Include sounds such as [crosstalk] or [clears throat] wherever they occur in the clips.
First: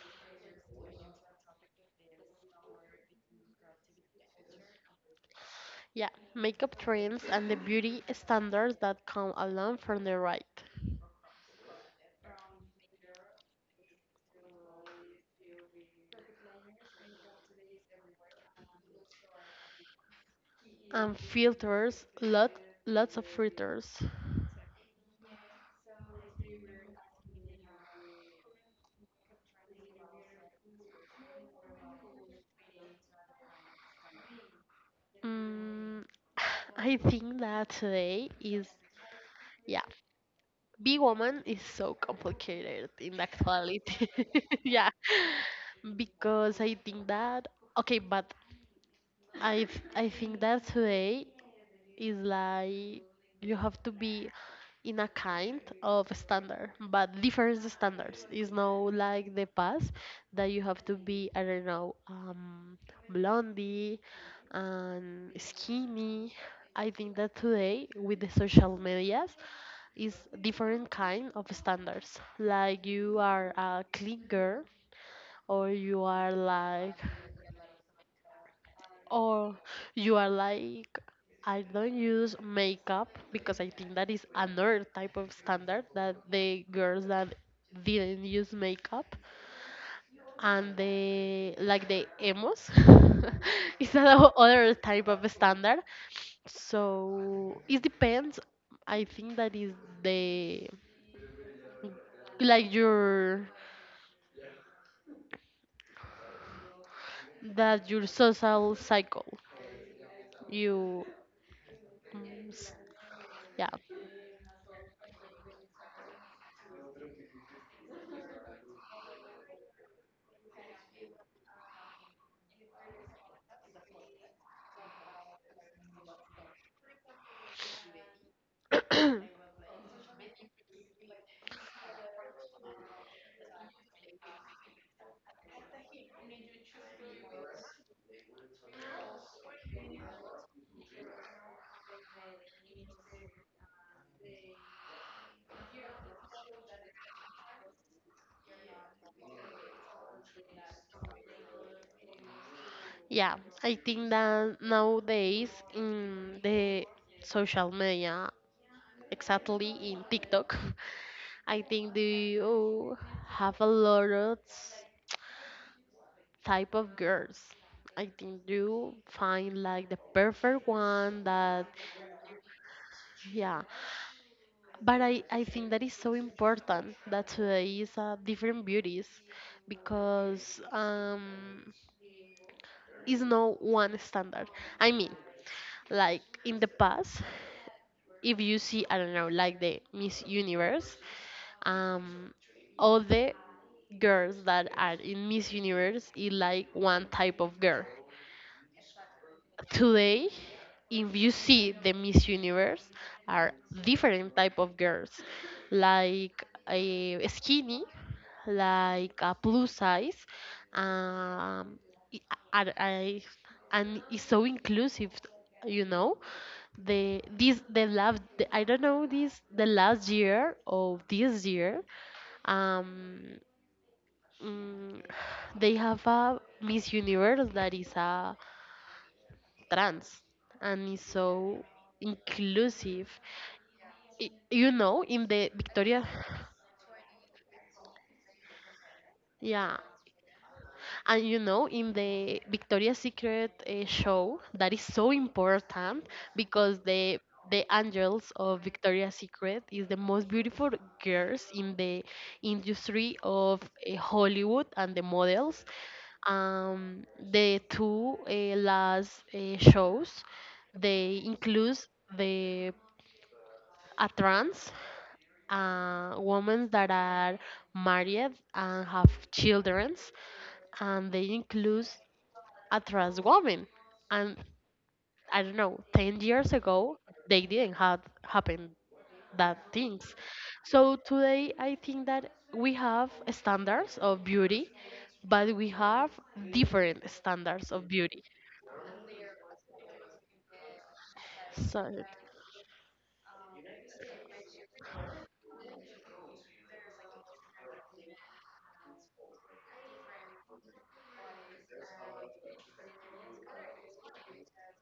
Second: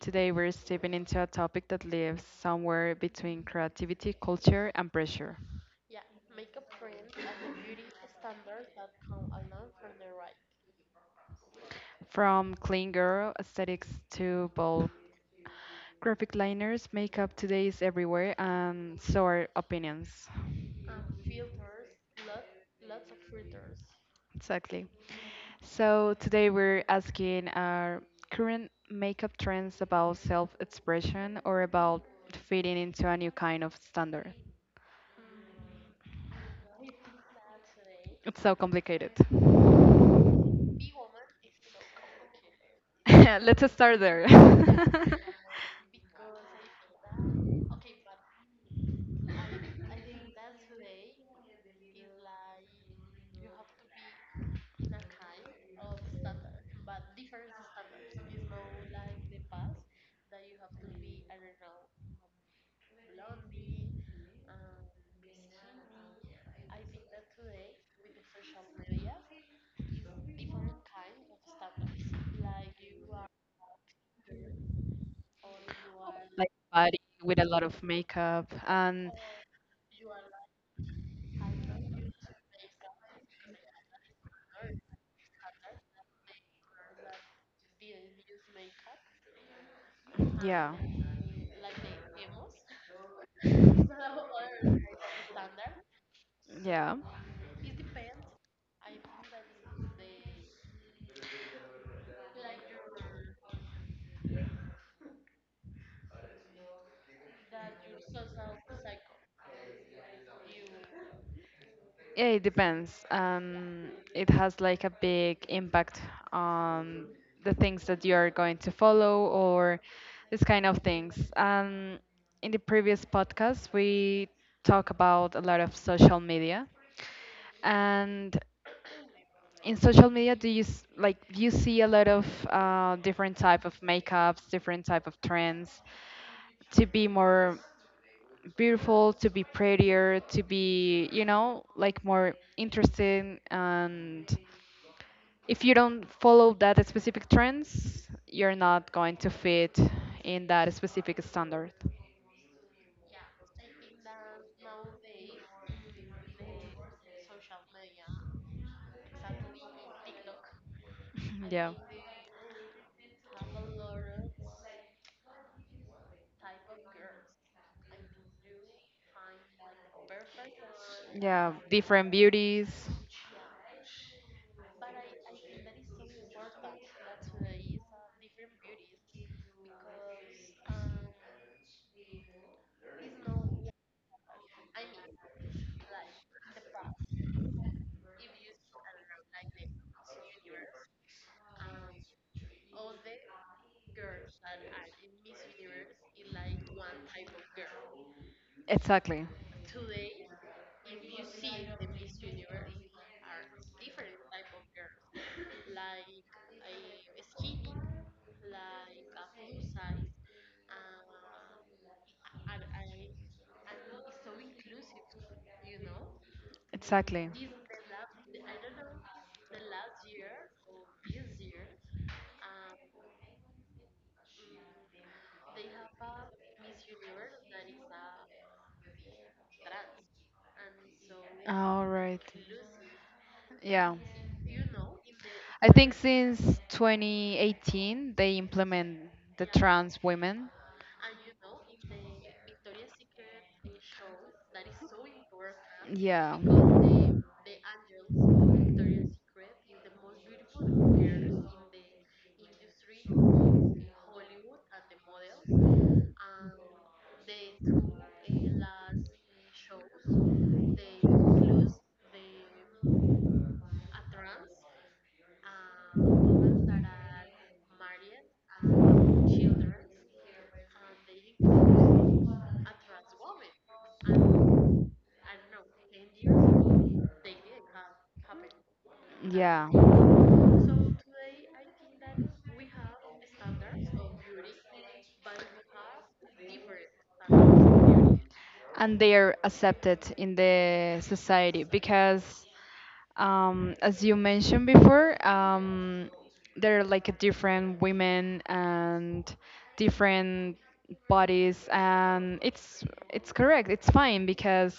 Today, we're stepping into a topic that lives somewhere between creativity, culture, and pressure. Yeah, makeup trends and the beauty standards that come along from the right. From clean girl aesthetics to bold graphic liners, makeup today is everywhere, and so are opinions. And filters, lots of filters. Exactly. So, today, we're asking our current makeup trends about self expression or about fitting into a new kind of standard. Mm, [sighs] I think that today It's so is, complicated. yeah, be woman is so complicated in [laughs] Let's start actuality. there. [laughs] yeah, [laughs] because I think that, okay, but I think that today is like you have to be in a kind of standard, but different standards. It's not like the past that you have to be, I don't know, blondie and skinny. I think that today with the social medias is different kind of standards. Like you are a clean girl or you are Like like body with a lot of makeup and or you are like I don't use makeup, because I think that is another type of standard, that the girls that didn't use makeup and yeah. the like the emos [laughs] is another type of standard, Yeah, so it depends. I think that is the like your that your social cycle you yeah, mm, it s- depends. yeah. It has like a big impact on the things that you are going to follow or this kind of things. In the previous podcast, we talk about a lot of social media, and in social media do you like you see a lot of different type of makeups, different type of trends to be more beautiful, to be prettier, to be, you know, like more interesting. And if you don't follow that specific trends, you're not going to fit in that specific standard. Yeah, I think that nowadays in the social media, exactly in TikTok, [laughs] [laughs] I Yeah, think you have a lot of type of girls. I think you find like the perfect one yeah, that different beauties. yeah. But I think that is so important that today is different beauties, because is no one standard. I mean, like in the past if you see I don't know like the Miss Universe, um all the girls that are in Miss Universe is like one type of girl. Exactly, Today if you see the Miss Universe are different type of girls, like a skinny, like a plus size, um i- and, I- and it's so inclusive, you know. The exactly. this the last the, I don't know, this the last year of this year, um mm, they have a Miss Universe that is a trans and is so All right. inclusive. Yeah. You know, in the I think Victoria, since 2018 they implement yeah, trans women. and And you know, in the Victoria's Secret show, that is so important, yeah. because the angels of Victoria's Secret is the most beautiful girls in the industry of Hollywood and the models. Um, the two last shows they include the a trans women that are married and have children, and they include a trans woman. And I don't know, 10 years ago they didn't have happen that Yeah, things. So today I think that we have standards of beauty, but we have different standards of beauty, and they are accepted in the society so because, as you mentioned before, there are like different women and different bodies, and it's correct. It's fine because,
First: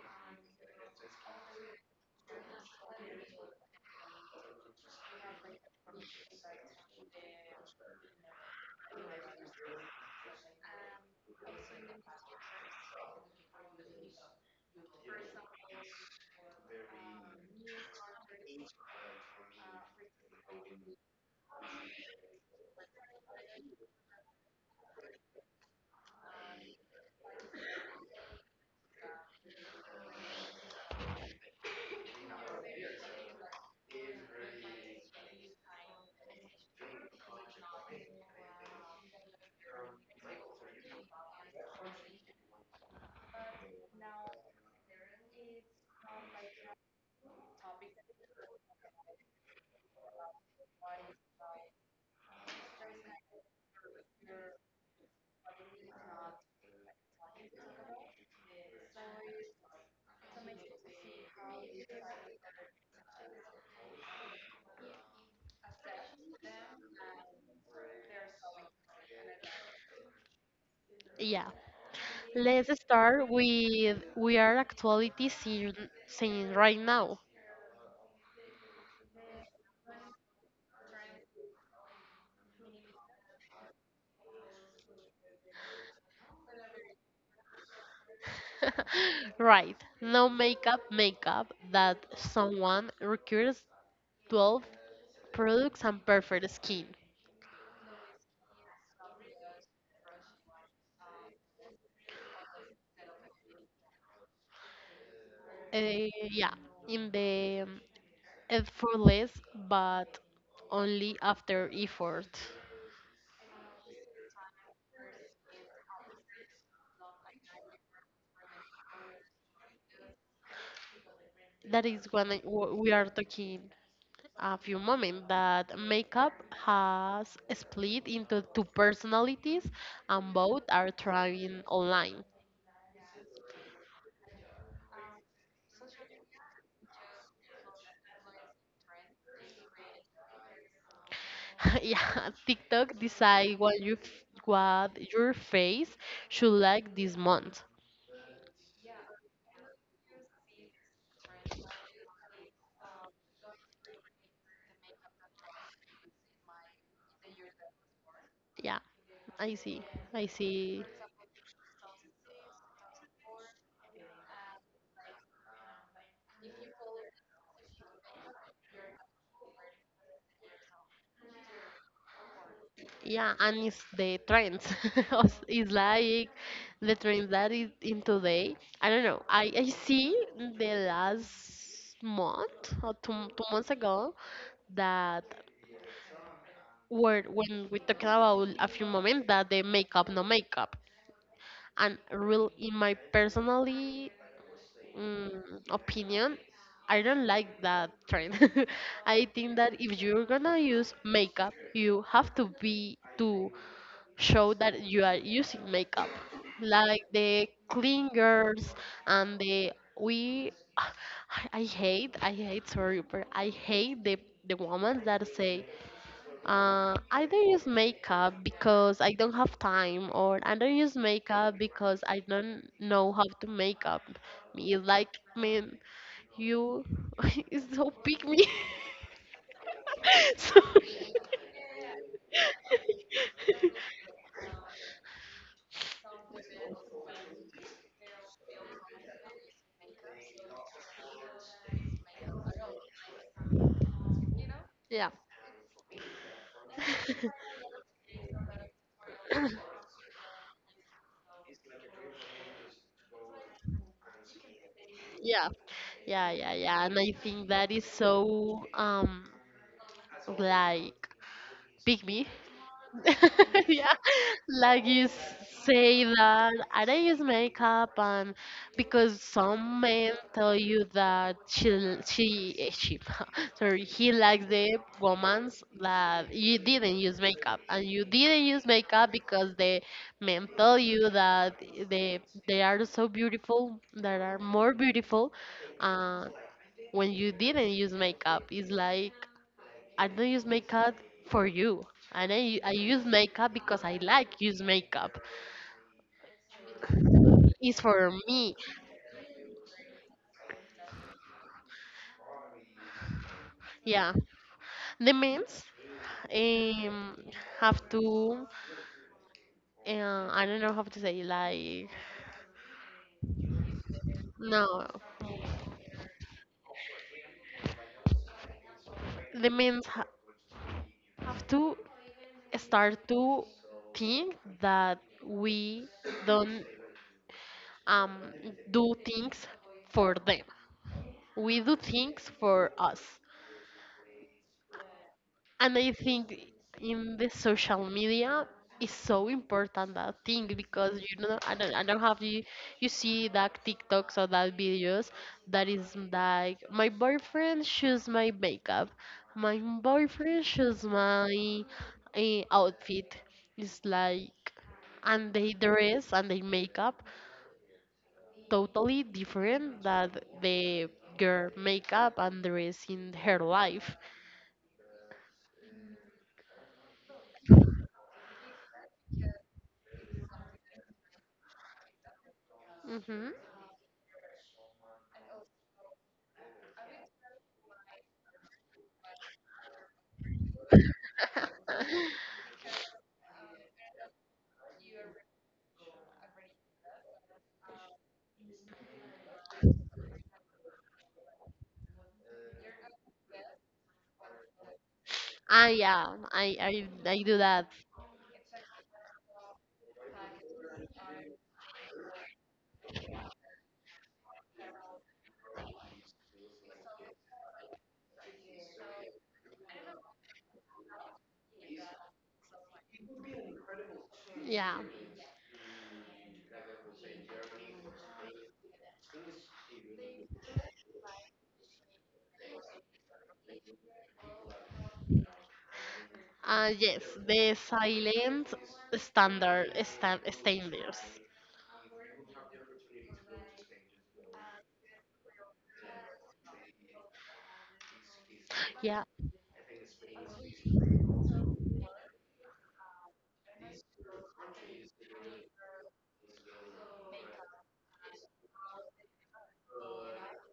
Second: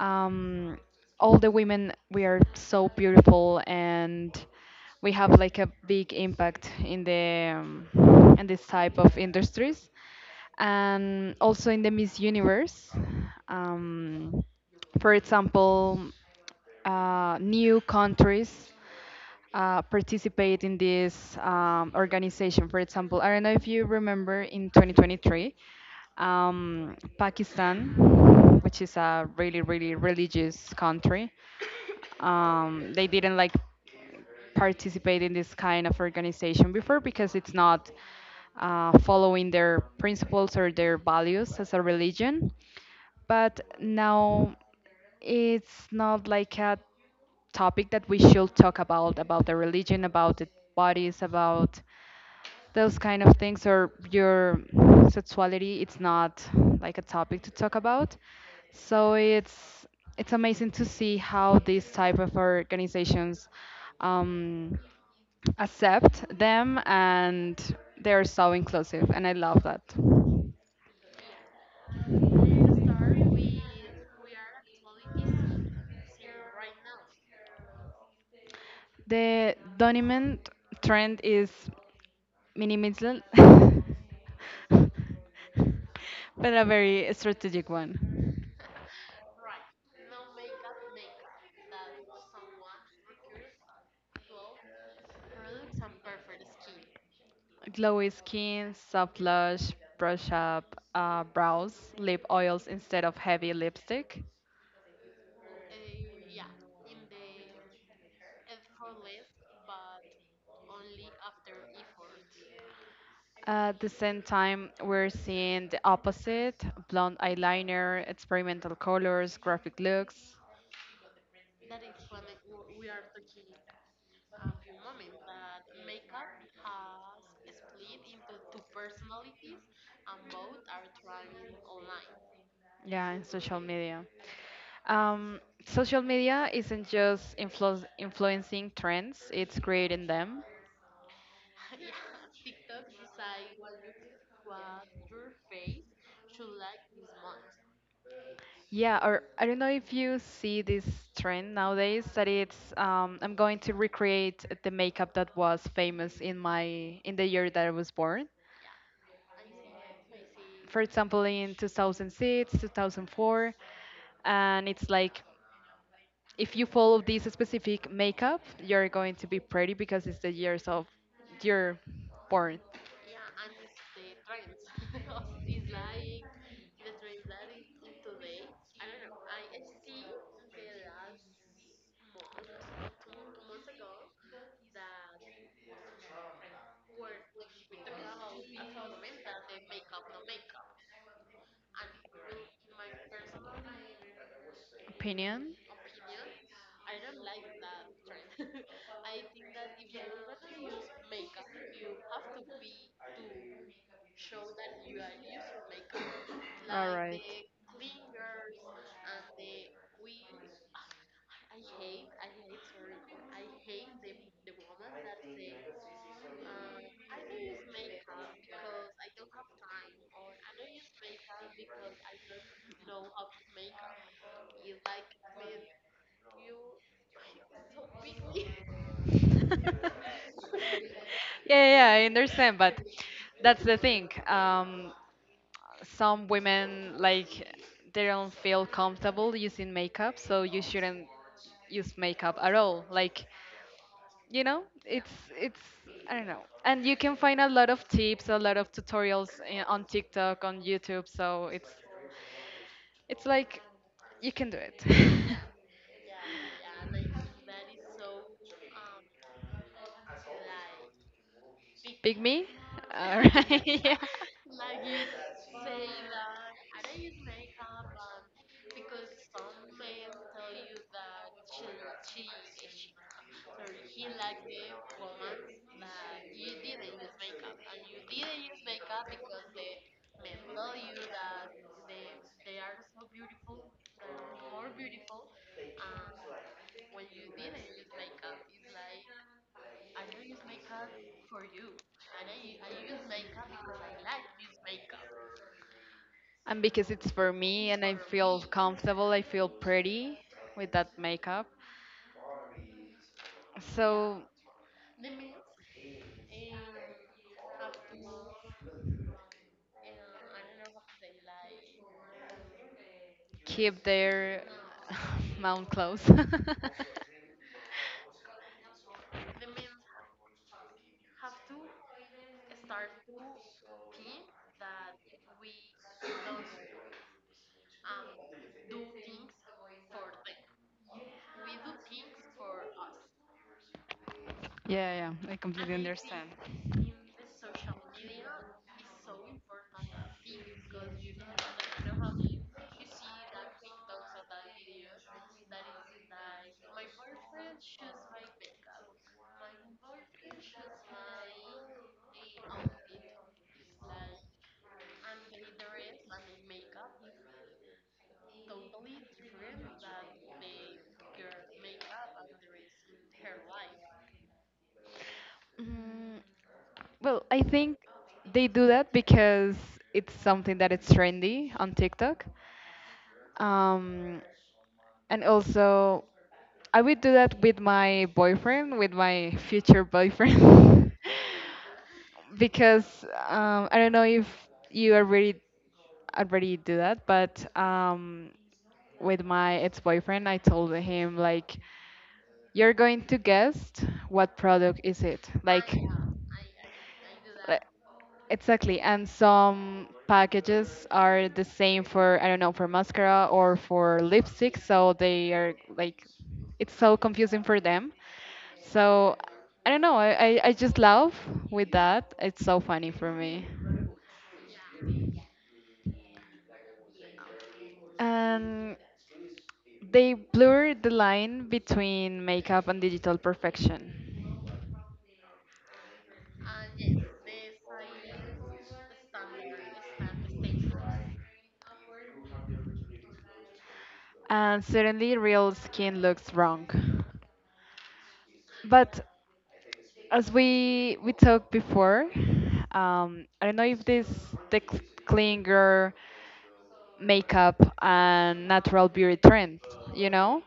um, all the women, we are so beautiful and we have like a big impact in the, in this type of industries, and also in the Miss Universe. Um, for example, new countries participate in this organization. For example, I don't know if you remember in 2023, Pakistan, which is a really, really religious country, they didn't like participate in this kind of organization before because it's not following their principles or their values as a religion. But now it's not like a topic that we should talk about the religion, about the bodies, about those kind of things, or your sexuality. It's not like a topic to talk about. So it's amazing to see how these type of organizations, um, accept them, and they're so inclusive, and I love that. yeah. Let's start with we are actually seeing right now. The dominant trend is minimalism, [laughs] but a very strategic one. [laughs] Right. No makeup makeup that someone requires 12 products and perfect skin. Glowy skin, soft blush, brush up brows, lip oils instead of heavy lipstick. Yeah, in the effortless, but only after effort. At the same time, we're seeing the opposite: blonde eyeliner, experimental colors, graphic looks. That is when we are talking a few moments that makeup has split into two personalities, and both are thriving online. Yeah, in social media. Um, Social media isn't just influencing trends, it's creating them. [laughs] Yeah, TikTok decide what you what your face should like this month. Yeah, or I don't know if you see this trend nowadays that it's, I'm going to recreate the makeup that was famous in my, in the year that I was born. Yeah, I see. I see. For example, in 2006, 2004, and it's like if you follow this specific makeup, you're going to be pretty because it's the years of your born Yeah, and it's the trends. [laughs] It's like the trend that is in today. I don't know. I see the last month or two months ago that were when we talking about a few moments that the makeup no makeup and real in my personally mm, opinion. opinion, I don't like that trend. [laughs] I think that if you're gonna use makeup, you have to be to show that you are using makeup, like All right. the clean girls and the we. [sighs] I I hate, sorry, but I hate the women that say I don't use makeup because I don't have time, or I don't use makeup because I don't know how to make up. Me like, man, you [laughs] is so pick me. [laughs] [laughs] So, yeah, yeah, I understand, but [laughs] that's the thing. Some women like they don't feel comfortable using makeup, so you shouldn't use makeup at all. Like, you know, yeah. it's I don't know. And you can [coughs] find a lot of tips, a lot of tutorials on TikTok, on YouTube. So it's like you can do it. Yeah, yeah, yeah, yeah, and I think that is so like pick [laughs] me. Pick me. All [laughs] Yeah, right. [laughs] like you say that I don't use makeup, and because some men tell you that she [laughs] sorry he likes the romance that you didn't use makeup, and you didn't use makeup because the men tell you that they they are so beautiful, that are more beautiful, uh, when you didn't use makeup. It's like I don't use makeup for you. And I use makeup because I like use makeup. And because it's for me It's and I for feel me. comfortable, I feel pretty with that makeup. Yeah. So The men's um, have to, I don't know how to say, like, keep their no. [laughs] mouth closed. [laughs] The men's ha- have to start to think that we don't um, do things for them. We do things for us. Yeah, yeah, yeah, I And I And think in the social media is so important that thing, because you know I don't have you you see that TikToks or that videos that is like my boyfriend choose my makeup, my boyfriend choose my outfit. It's like and they dress and they makeup totally different that the girl makeup and dress in her life. mm, well, I think they do that because it's something that it's trendy on TikTok. Hmm. Um, And also, I would do that with my boyfriend, with my future boyfriend. [laughs] [laughs] Because, I don't know if you already do that, but, with my ex-boyfriend, I told him like you're going to guess what product is it. Ah, Like yeah, I do li- that. exactly. And some packages are the same for, I don't know, for mascara or for lipstick, so they are like it's so confusing for them. So I don't know, I just laugh with that. It's so funny for me. Yeah. And they blur the line between makeup and digital perfection. Yes, the silent standards. And suddenly real skin looks wrong. Yeah, But as we talked before, I don't know if this the clinger makeup and natural beauty trend, you know,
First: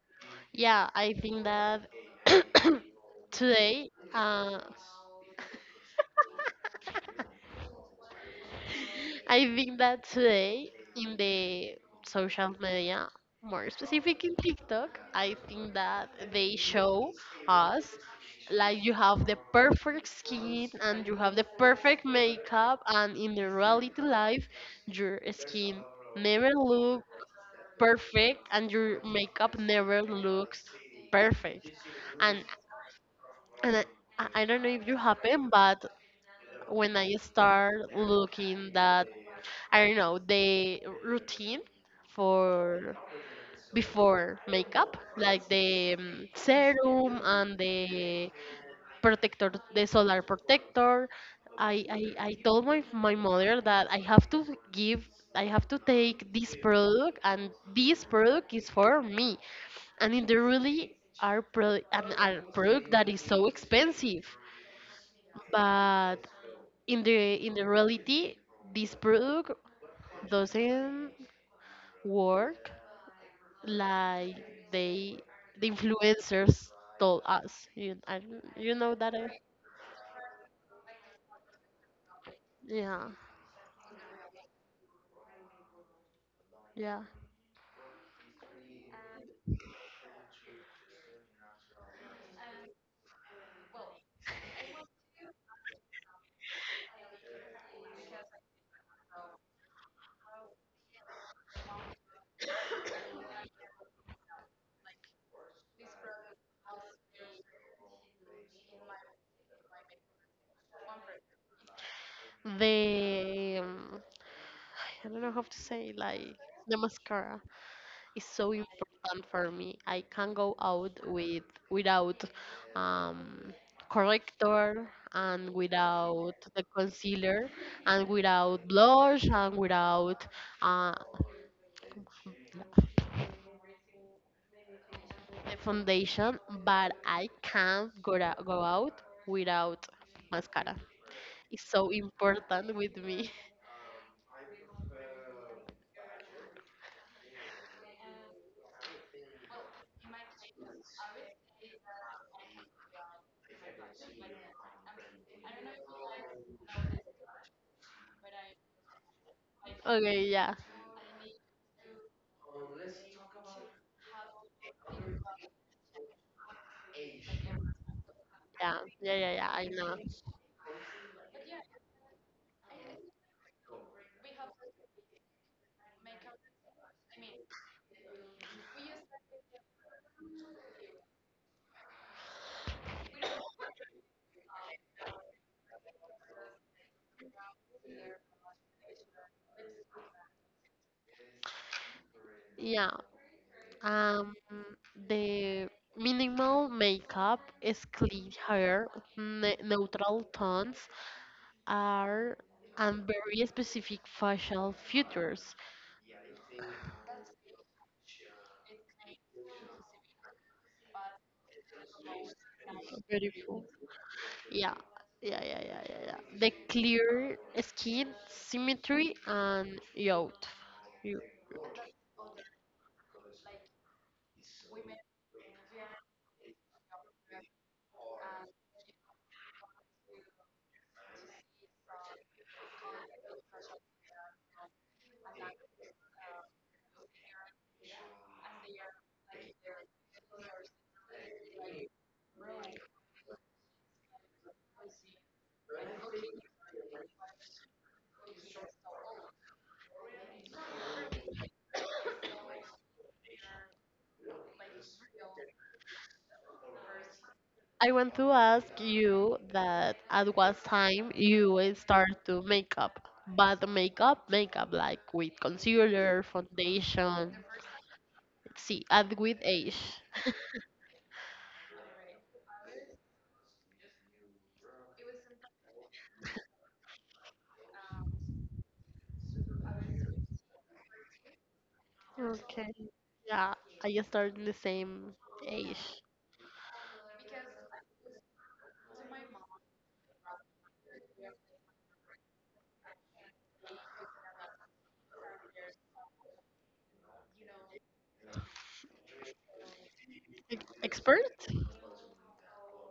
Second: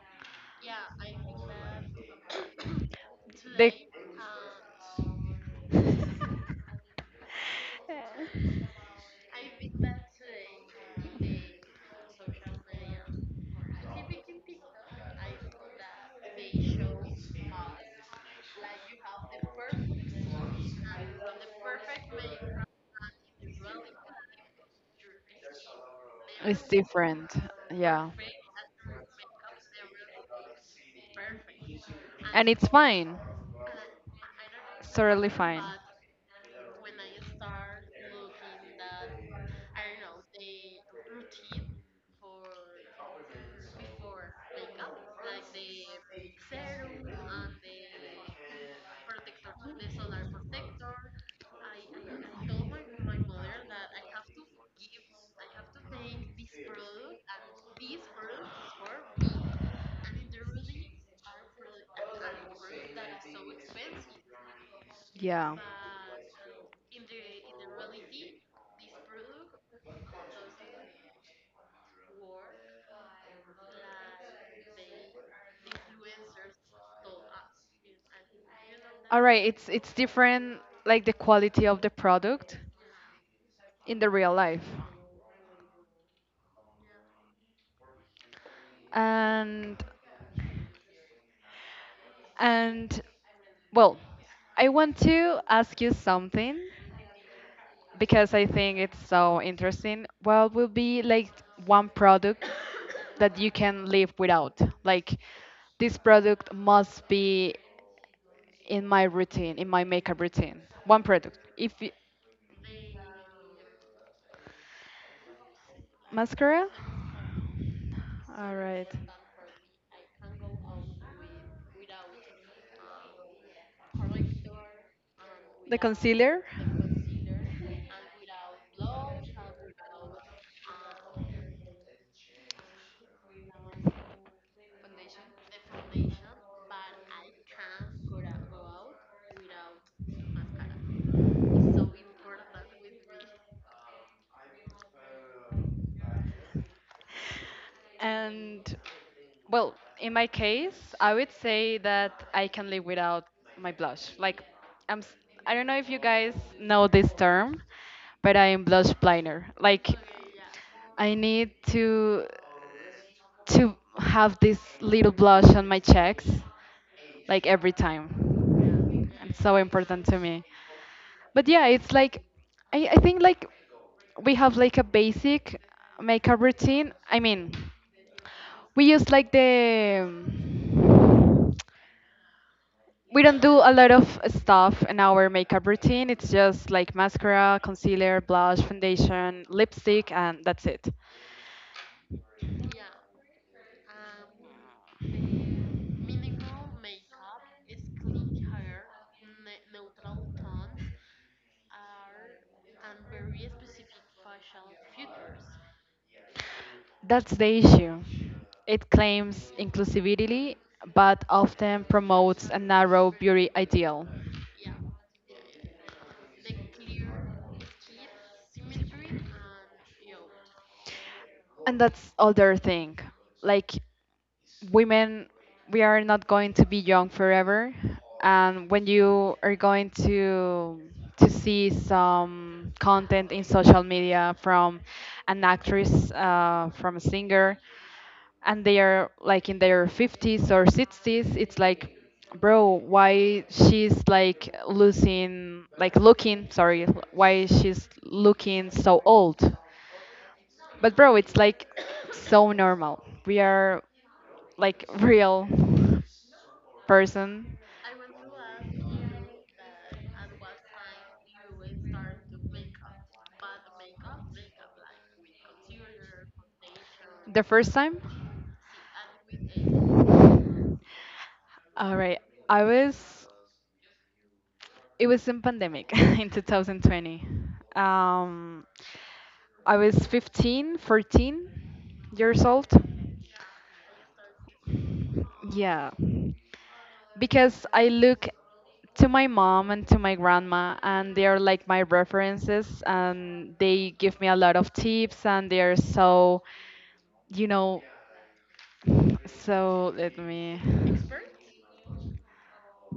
yeah, I think that [coughs] they today, I think that today in the social media, more specific in TikTok, I think that they show us like you have the perfect skin and you have the perfect makeup, and in the reality life your skin never it's look different. Yeah, perfect and your makeup never looks perfect. And and it's fine, and I, I don't know it's if you totally happen, fine. but when I start looking that I don't know, the routine for before makeup, like the serum and the protector, the solar protector. I told my mother that I have to give, I have to take this product, and this product is for me. And it really are pro- an a product that is so expensive, Yeah. but in the reality, this product doesn't work like they the influencers told us. You know that All I right, it's different like the quality of the product yeah in the real life. yeah. And and well, I want to ask you something because I think it's so interesting. What will be like one product that you can live without? Like this product must be in my routine, in my makeup routine. One product. If y The I don't know how to say like mascara, the mascara is so all right. important for me. I can't go out with without um, corrector and The without concealer. the concealer and without blush and without uh, the foundation, but I can't go out without mascara. It's so important with me. And well, in my case, I would say that I can live without my blush. Like, I'm. s- I don't know if you guys know this term, but I am blush blinder. [laughs] Like, Okay, yeah, I need to have this little blush on my cheeks like every time. yeah, yeah, yeah, And yeah. so I know. important to me. But yeah, it's like I think like we have like a basic makeup routine. I mean, we use like the we don't do a lot of stuff in our makeup routine. It's just like mascara, concealer, blush, foundation, lipstick, and that's it. Yeah. Um, the minimal makeup is clean hair, neutral tones are, and very specific facial features. That's the issue. It claims inclusivity, but often promotes a narrow beauty Beautiful. ideal. Yeah, yeah, yeah, yeah, yeah, yeah. The clear skin, symmetry, and youth. You- And that's other thing. Like women, we are not going to be young forever. And when you are going to see some content in social media from an actress, from a singer, and they are like in their 50s or 60s, it's like bro, why she's like losing, like looking, sorry, why she's looking so old. But bro, it's like so normal, we are like real person I want to ask you that at what time you start to makeup, but makeup, makeup like with concealer, foundation. the first time. See, at with age. [laughs] All right. I was it was in pandemic [laughs] in 2020. Um, I was 15, 14 years old. Okay. Yeah, I start in the same Yeah, age. because I look to my mom and to my grandma, and they are like my references, and they give me a lot of tips, and they are so, you know, so let me Ex- Expert?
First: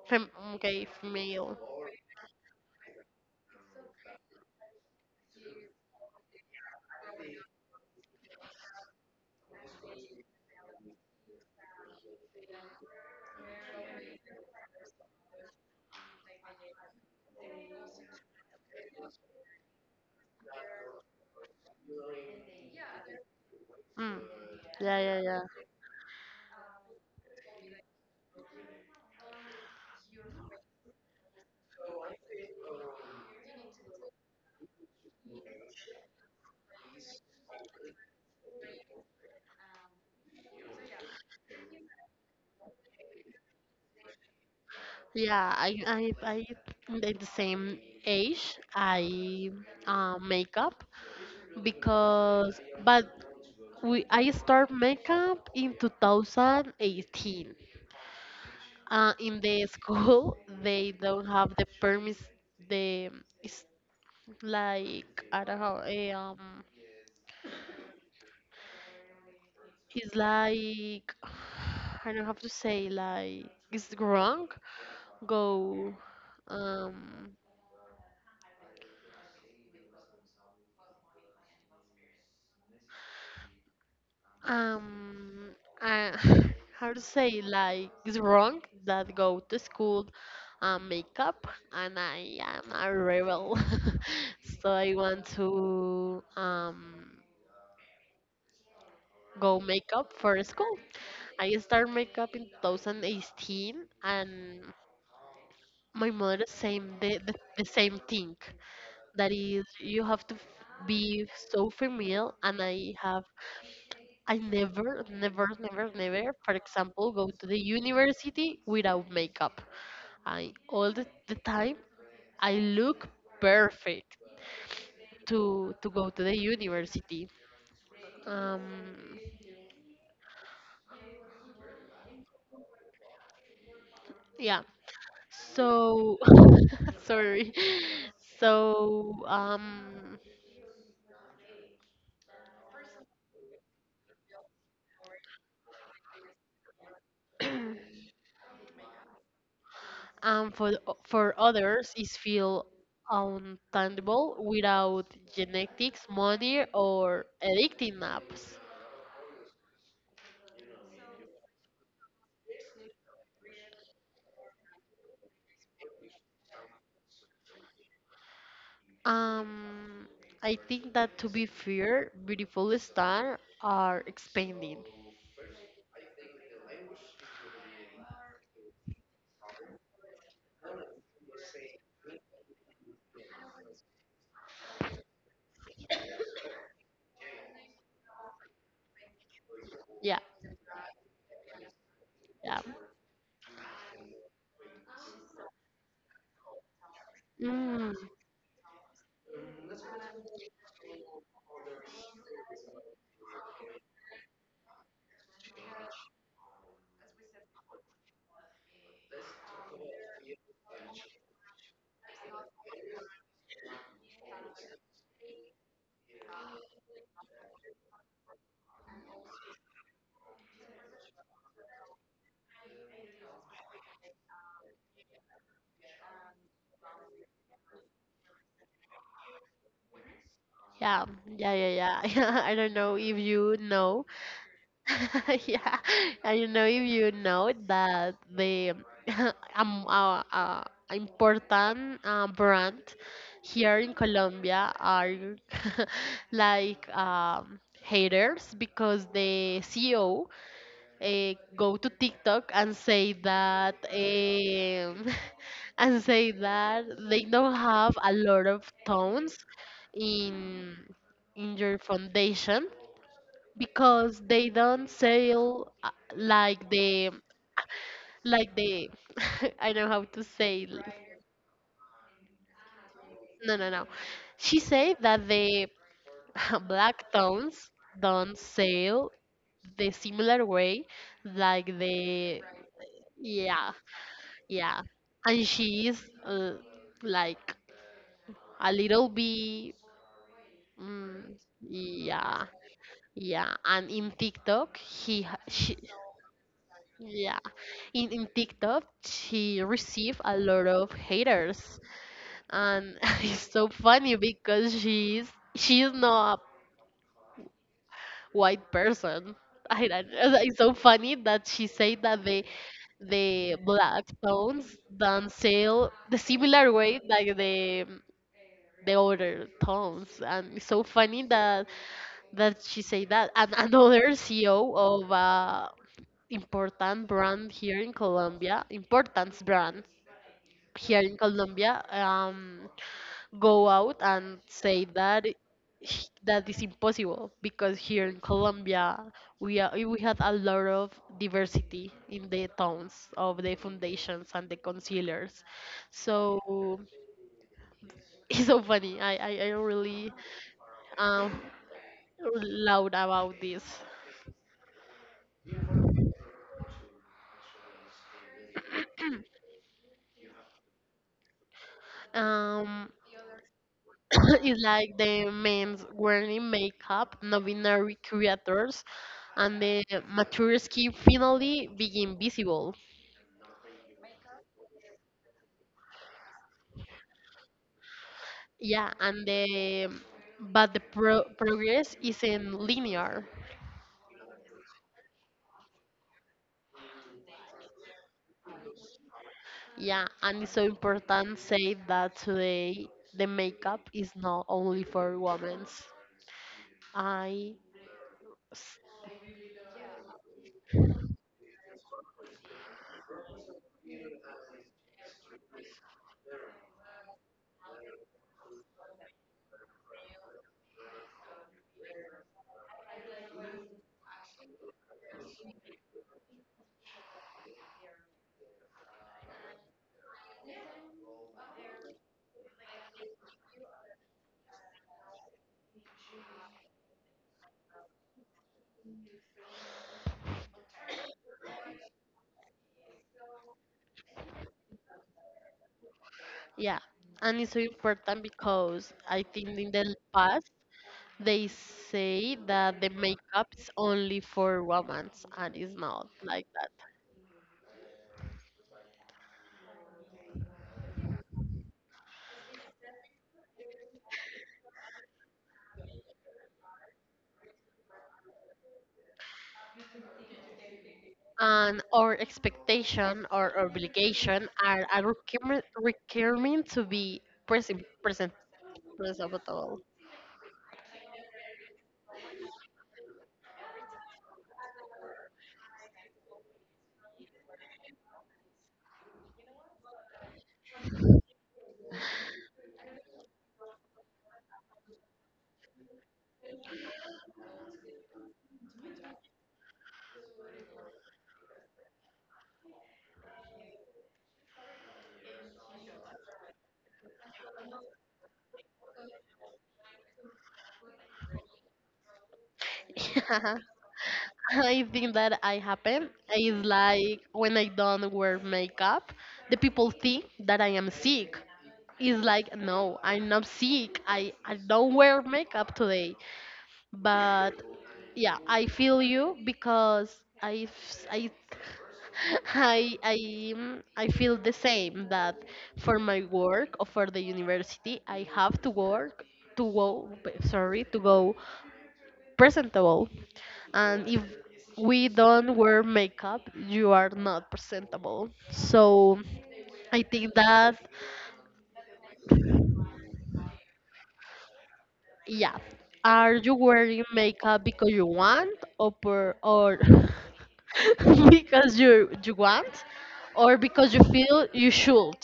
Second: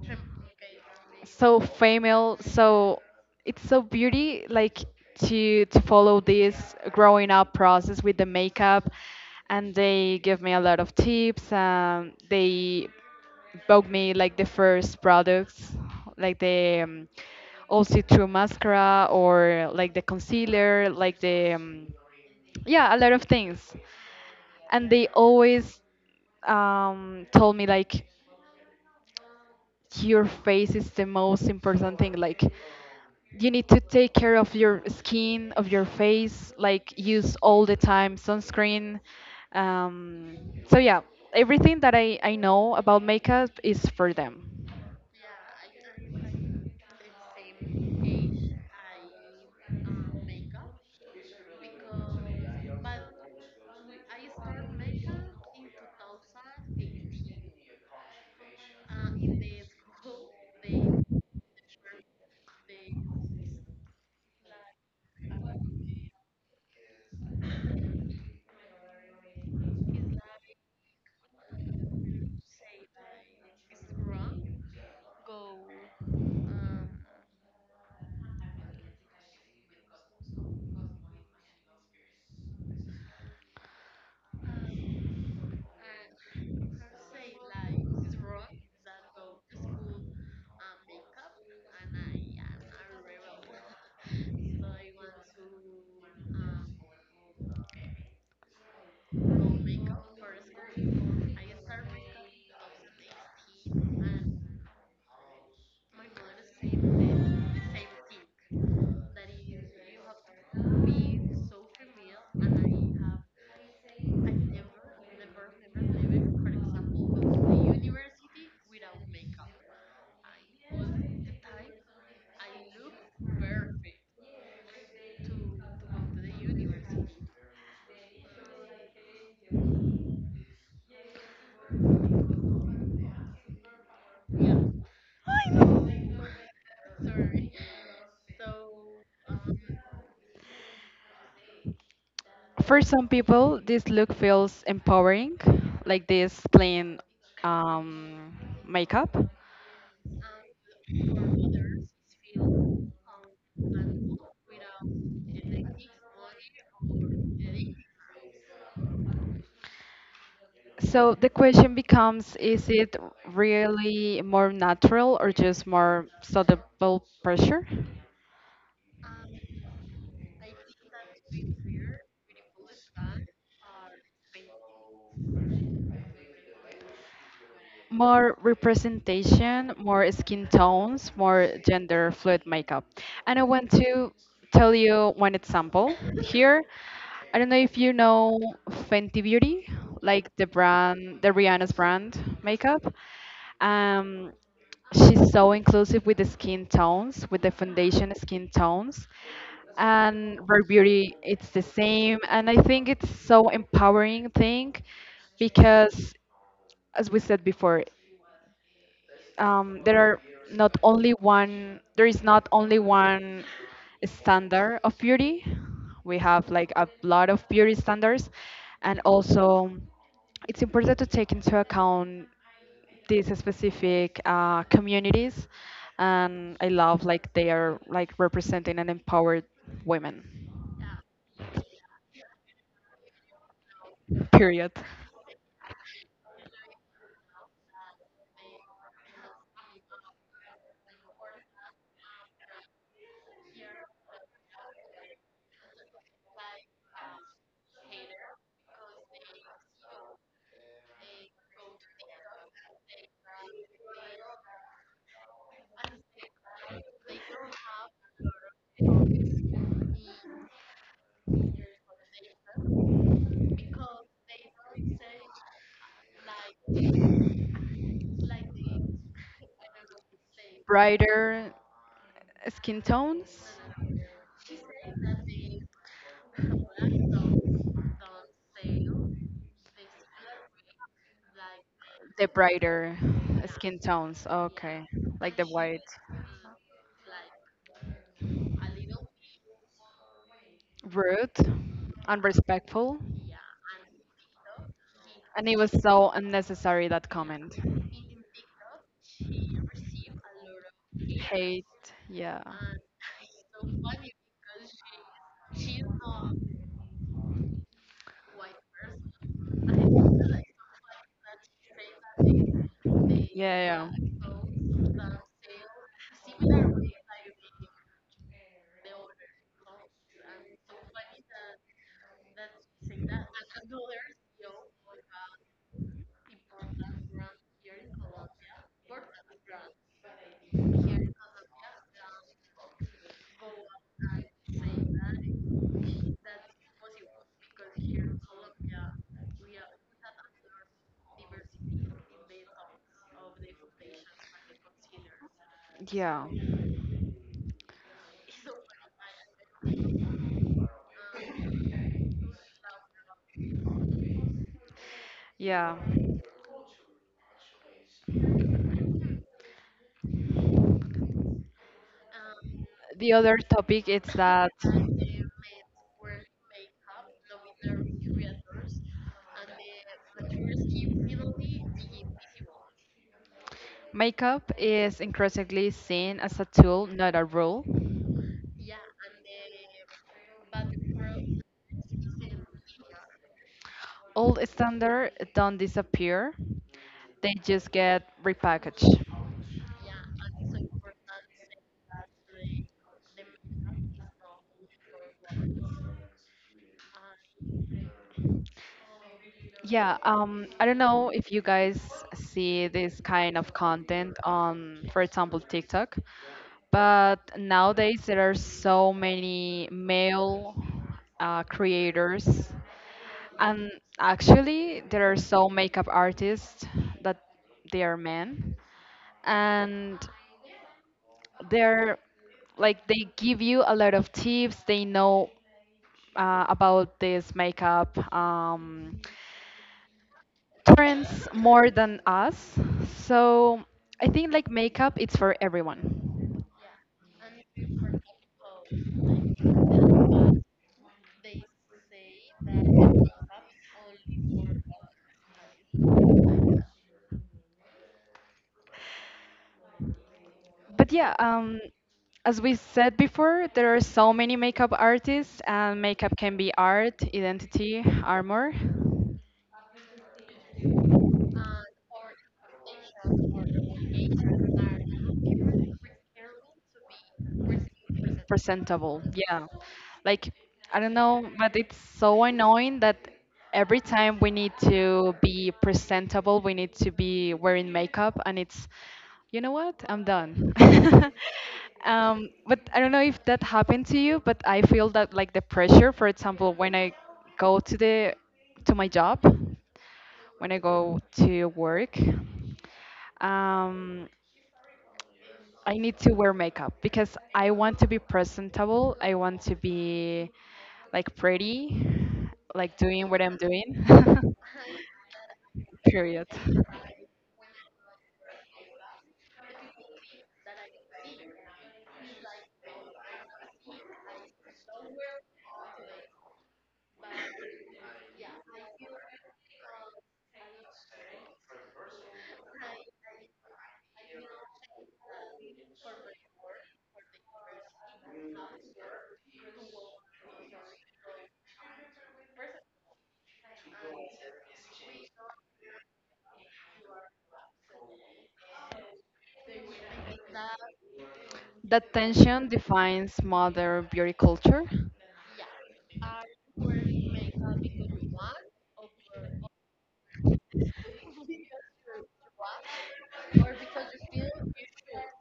Fem okay, female. so female, so it's so beauty like to follow this growing up process with the makeup. And they give me a lot of tips, they bought me like the first products like the, all see-through mascara, or like the concealer, like the, yeah, a lot of things. Mm. And Yeah, they yeah, yeah. always told me like your face is the most important thing. Like you need to take care of your skin, of your face, like use all the time sunscreen. Um, so yeah, everything that I know about makeup is for them. Yeah, I at the same age I makeup because but we I start makeup in 2018. In the school [laughs] they don't have the permit the it's like I don't know it's like [sighs] I don't have to say like it's wrong go um um uh, [laughs] how to say like it's wrong that go to school makeup, and I am a rebel [laughs] so I want to go makeup for school. I start makeup in 2018, and my mother same the same thing, that is you have to be so female. And I have I never, never, never, never, for example, go to the university without makeup. I all the time I look perfect to go to the university. Um, yeah. So [laughs] sorry. So For some people, this look feels empowering, like this plain, [clears throat] um, makeup. and for for others is feel untenable without genetics, money, or addicting apps. So the question becomes, is it really more natural or just more subtle pressure? Um, I think that to be fair, beautiful stars are expanding. More representation, more skin tones, more gender fluid makeup. And I want to tell you one example here. I don't know if you know Fenty Beauty, Yeah, like the brand, the Rihanna's brand yeah. makeup. Um, she's so inclusive with the skin tones, with the Mm, foundation skin tones. And Rare Beauty, it's the same. And I think it's so empowering thing because, as we said before, there are not only one there is not only one standard of beauty. We have like a lot of beauty standards, and also it's important to take into account these specific communities. And I love like they are like representing and empowered women, yeah, yeah, yeah, yeah. [laughs] I don't know if you know. period. [laughs] Yeah, I don't know if you know that the [laughs] um, uh, uh, important brand here in Colombia are [laughs] like haters, because the CEO go to TikTok and say that [laughs] and say that they don't have a lot of tones in in your foundation, because they don't sell like the like the [laughs] I don't know how to say Brighter skin tones, no, no, no, she said that the [laughs] black tones don't sell the similar way like the the brighter yeah. skin tones. Yeah, Okay, like and the she white. is like a little bit, mm, Rude, yeah, unrespectful, yeah. And in TikTok, and it was she so unnecessary that yeah, comment. In TikTok she received a lot of Hate, haters, yeah. and [laughs] it's so funny because she's not a white person. I don't, [laughs] it's so funny that she said that they the Yeah, yeah. black tones don't sell the similar way like the other towns. And it's so funny that that she say that, and another [laughs] CEO of a important brand here in Colombia importance brand here in Colombia, go out and say that that is impossible, because here in Yeah. Colombia we had a lot of diversity in the towns of the foundations and the concealers, Yeah, so [laughs] it's so funny. I really um, loud about this. yeah. Um, The other topic [coughs] is [clears throat] that it's like the men's wearing makeup, non-binary creators, and the mature skin finally being visible. makeup is increasingly seen as a tool, not a rule. Yeah, and the but the progress isn't linear. Old standards don't disappear; they just get repackaged. Yeah, and it's so important say that today the makeup is not only for women's. I s- Yeah, I don't know if you guys see this kind of content on, for example, TikTok. But nowadays there are so many male creators, and actually there are so makeup artists that they are men, and they're like they give you a lot of tips. They know about this makeup, trends more than us. So I think like makeup, it's for everyone. yeah, and it's so important because I think in the past they say that the makeup is only for women, and it's not like that. But yeah, as we said before, there are so many makeup artists, and makeup can be art, identity, armor, And our expectation or obligation are a requirement to be presentable. Yeah. presentable. Like, I don't know, but it's so annoying that every time we need to be presentable, we need to be wearing makeup, and it's, you know what? I'm done. [laughs] But I don't know if that happened to you, but I feel that like the pressure, for example, when I go to the to my job, when I go to work. Um, I need to wear makeup because I want to be presentable. I want to be like pretty, like doing what I'm [laughs] doing. [laughs] I think that I happen Period. is like when I don't wear makeup, the people think that I am sick. It's like no, I'm not sick. I don't wear makeup today. But yeah, I feel you because I [laughs] I I feel the same that for my work or for the university I have to work to go, sorry, to go presentable, and if we don't wear makeup you are not presentable. So I think that. That tension defines modern beauty culture. Yeah. Are you wearing makeup because you want or [laughs] because you want or because you feel you should?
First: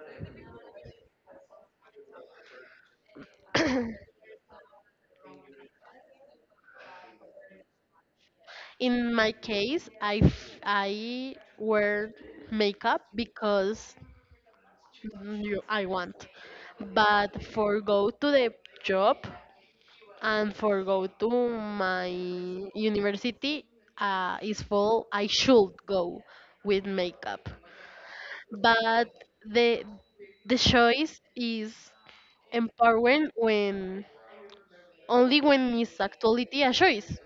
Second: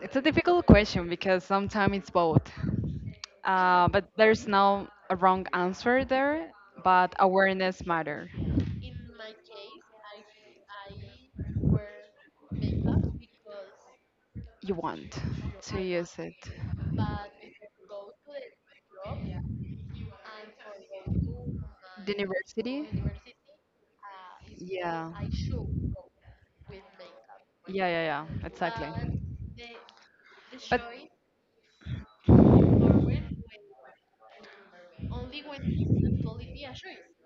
It's a difficult question because sometimes it's both. But there's no a wrong answer there, but awareness matter. In my case, I wear makeup because You want you, to I use want. it. But for go to the job and for go to my The university? university, is full, Yeah. I should go with makeup. Yeah, yeah, yeah, But exactly. the the But choice is empowering when only when it's actuality a choice.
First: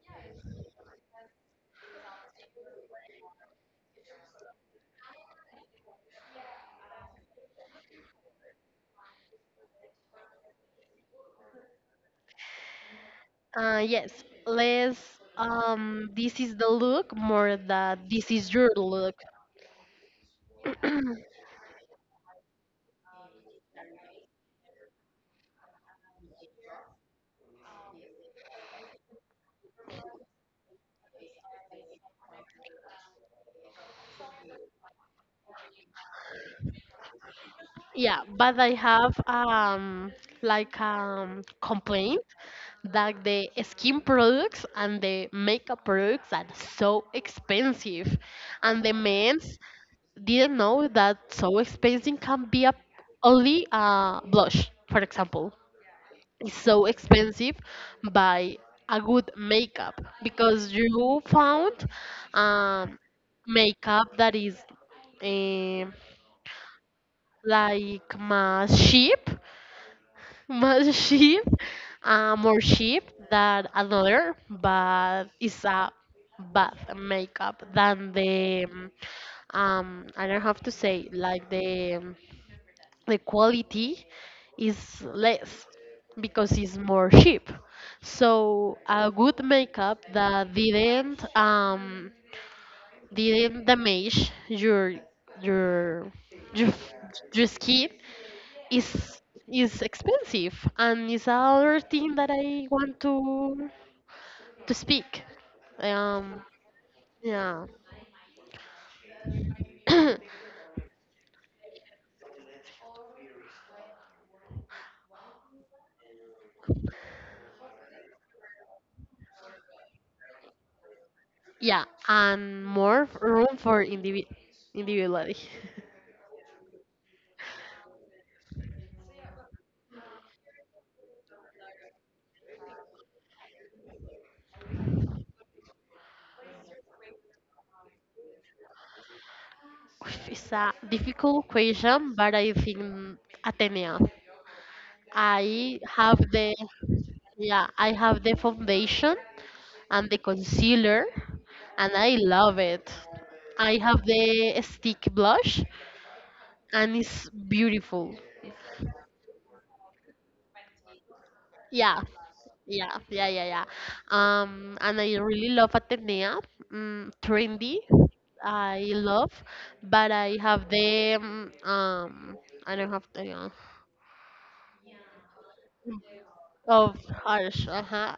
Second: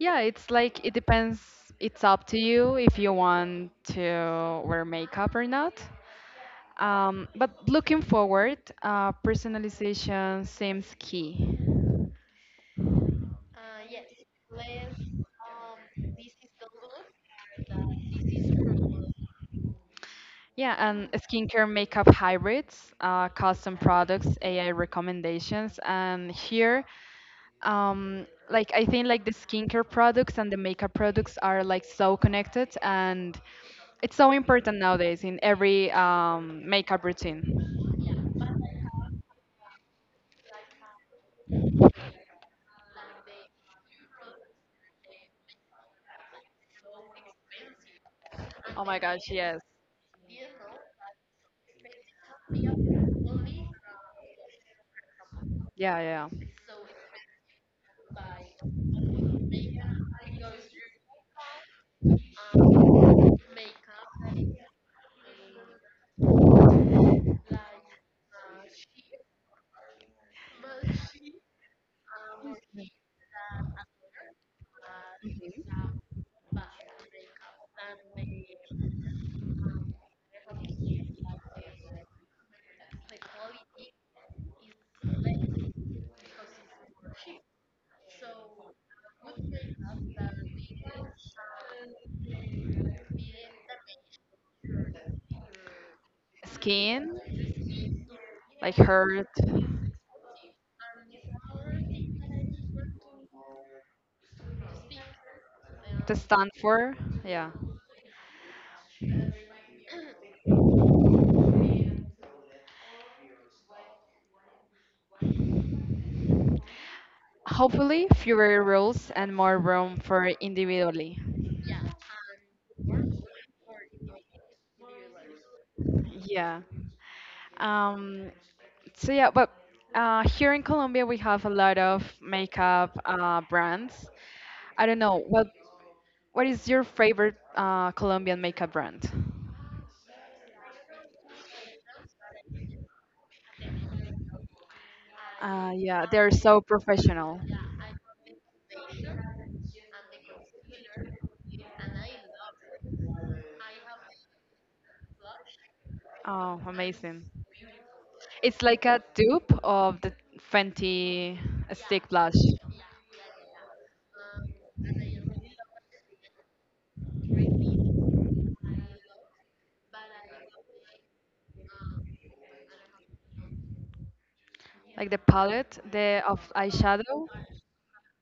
yeah, it's like it depends. It's up to you if you want to wear makeup or not. But looking forward, personalization seems key. Yes, less, this is the look more that this is your look. Yeah, and skincare, makeup hybrids, custom products, AI recommendations, and here, um, like I think like the skincare products and the makeup products are like so connected, and it's so important nowadays in every, um, makeup routine. Yeah, but I have like complaint that the skin products and the makeup products are so expensive, and Oh the my gosh, men's yes. didn't know that so expensive can be a, only a blush, for example. Yeah, yeah. It's so expensive by a good makeup because you found, um, makeup that is um like más cheap, [laughs] más cheap, more cheap than another, but it's a Mhm. bad makeup than the I don't have to say like the quality is less because it's more cheap. So a good makeup that didn't damage your your, f- Skin your skin like is hurt is expensive, and it's another thing that I want to speak. to Um stand for. Yeah, yeah. [coughs] hopefully fewer rules and more room for individually. Yeah, and more room for individuality. Yeah. Um, so yeah, but here in Colombia we have a lot of makeup brands. I don't know what is your favorite Colombian makeup brand? It's a difficult question, but I think Atenea. I Yeah, have they're the, so professional. yeah, I have the foundation and the concealer, and I love it. I have the stick blush, Oh, and amazing! it's beautiful. It's like a dupe of the Fenty Yeah, stick blush, yeah, yeah, yeah, yeah. And I really love Atenea. Mm, trendy, I love, but I have the I don't have the, like the palette, the of of eyeshadow. Harsh. Uh-huh.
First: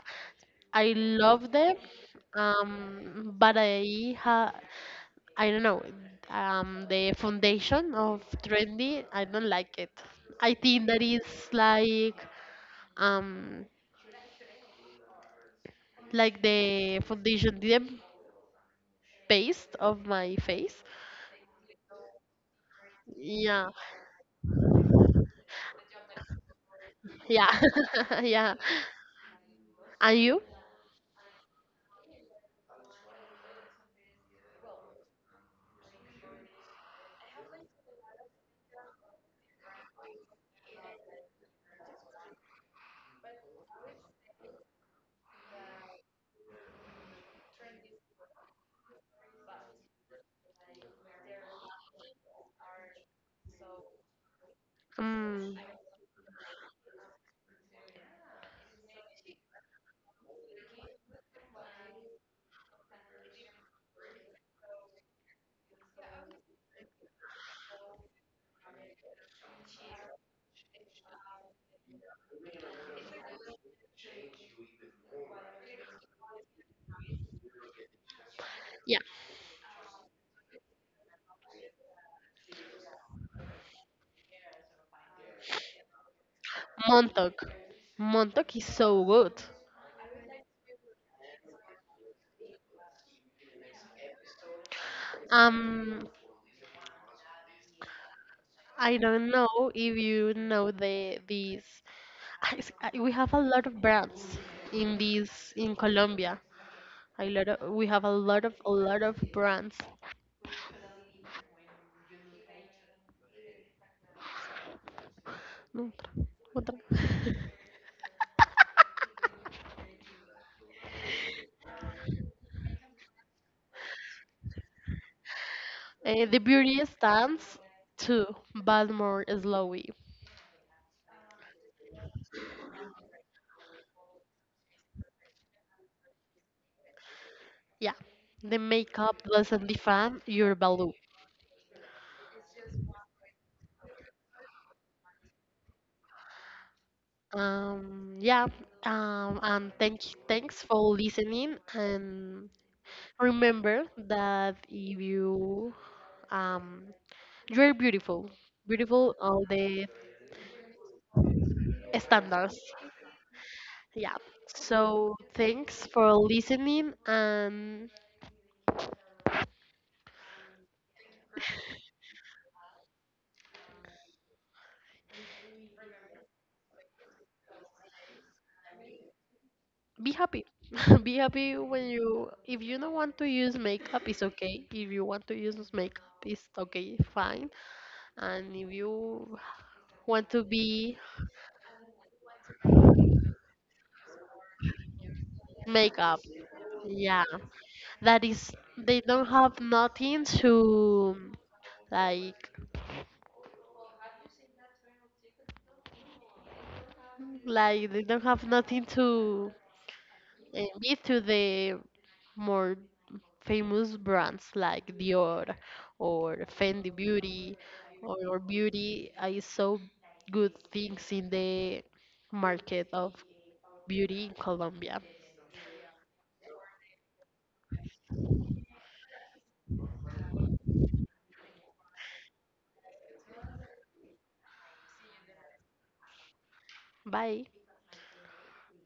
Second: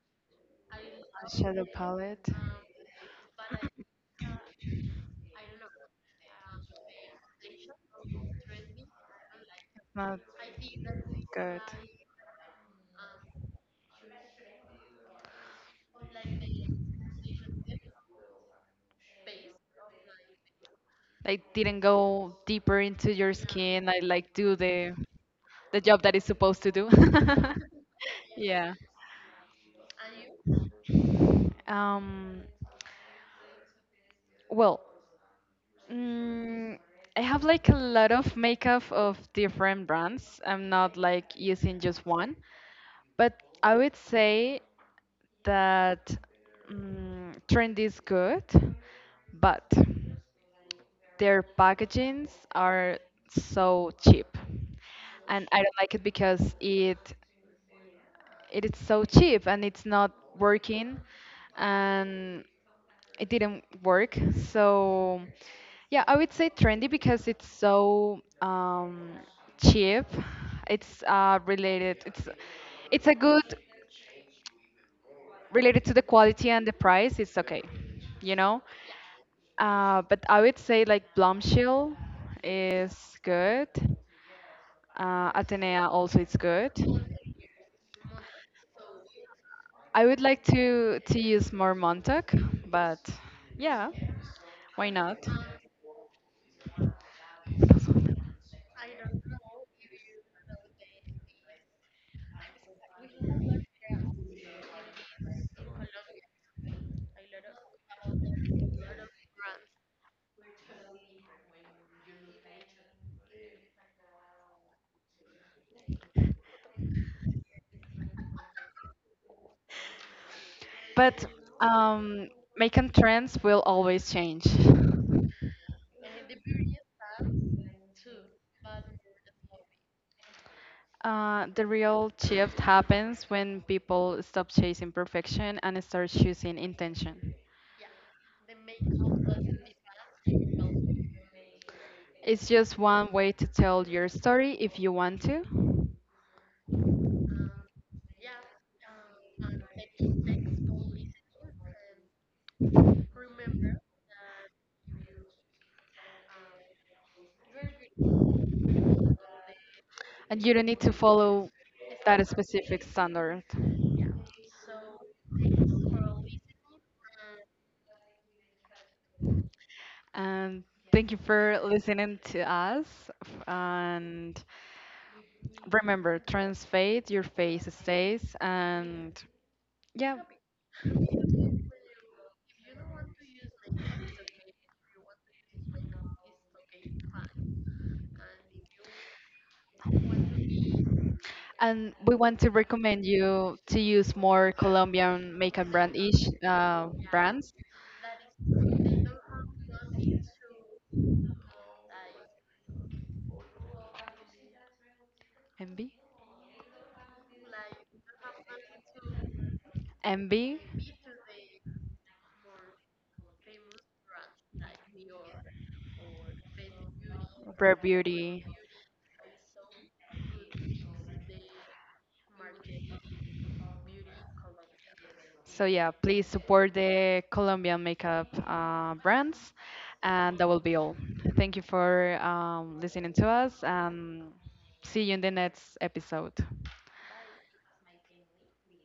I love Shadow them, palette. [laughs] But I don't know, the foundation of trendy. I don't like it. Not I think that is good. like, um, like the foundation didn't paste of my face. Like didn't go deeper into your Yeah, skin, I like do the job that it's supposed to do. yeah, [laughs] [laughs] yeah. Yeah. And you? Um, well, mm, I have like a lot of makeup of different brands. I'm not like using just one, but I would say that, mm, trend is good, but their packagings are so cheap, and Um, I don't like it because it is so cheap and it's not working, and it didn't work. So yeah, I would say trendy because it's so, cheap. It's related. It's a good related to the quality and the price. It's okay, you know. yeah, But I would say like Blumshill is good. Atenea also is good. Montauk. Montauk is so good. I would like to use more Montauk, but yeah, why not? Um, I don't know if you know these we have a lot of brands in this in Colombia. A lot of, we have a lot of brands. No, otra, otra. [laughs] But, um, making trends will always change. Eh, the beauty stands too, but more slowly. The real shift happens when people stop chasing perfection and start choosing intention. Yeah, the makeup doesn't define your value. It's just one way to tell your story if you want to, Yeah. And thanks for listening. And remember that if you, um, you're beautiful, beautiful all the and you don't need to follow that standards. specific standard. Yeah. So thanks for listening and And thank you for listening to us. And remember, trans fade your face stays. And be yeah, happy. [laughs] Be happy when you, if you don't want to use makeup, it's okay. If you want to use makeup, it's okay, fine. And if you want to be and we want to recommend you to use more Colombian makeup brand makeup, ish yeah. brands. That is they don't have nothing to like MB, like they don't have nothing to, MB, be to the more famous brands like Dior or Fendi Beauty Rare or Beauty. Beauty. I saw good things in the market of beauty in Colombia. So yeah, please support the Colombian makeup brands, and that will be all. Thank you for, listening to us, and see you in the next episode. Bye.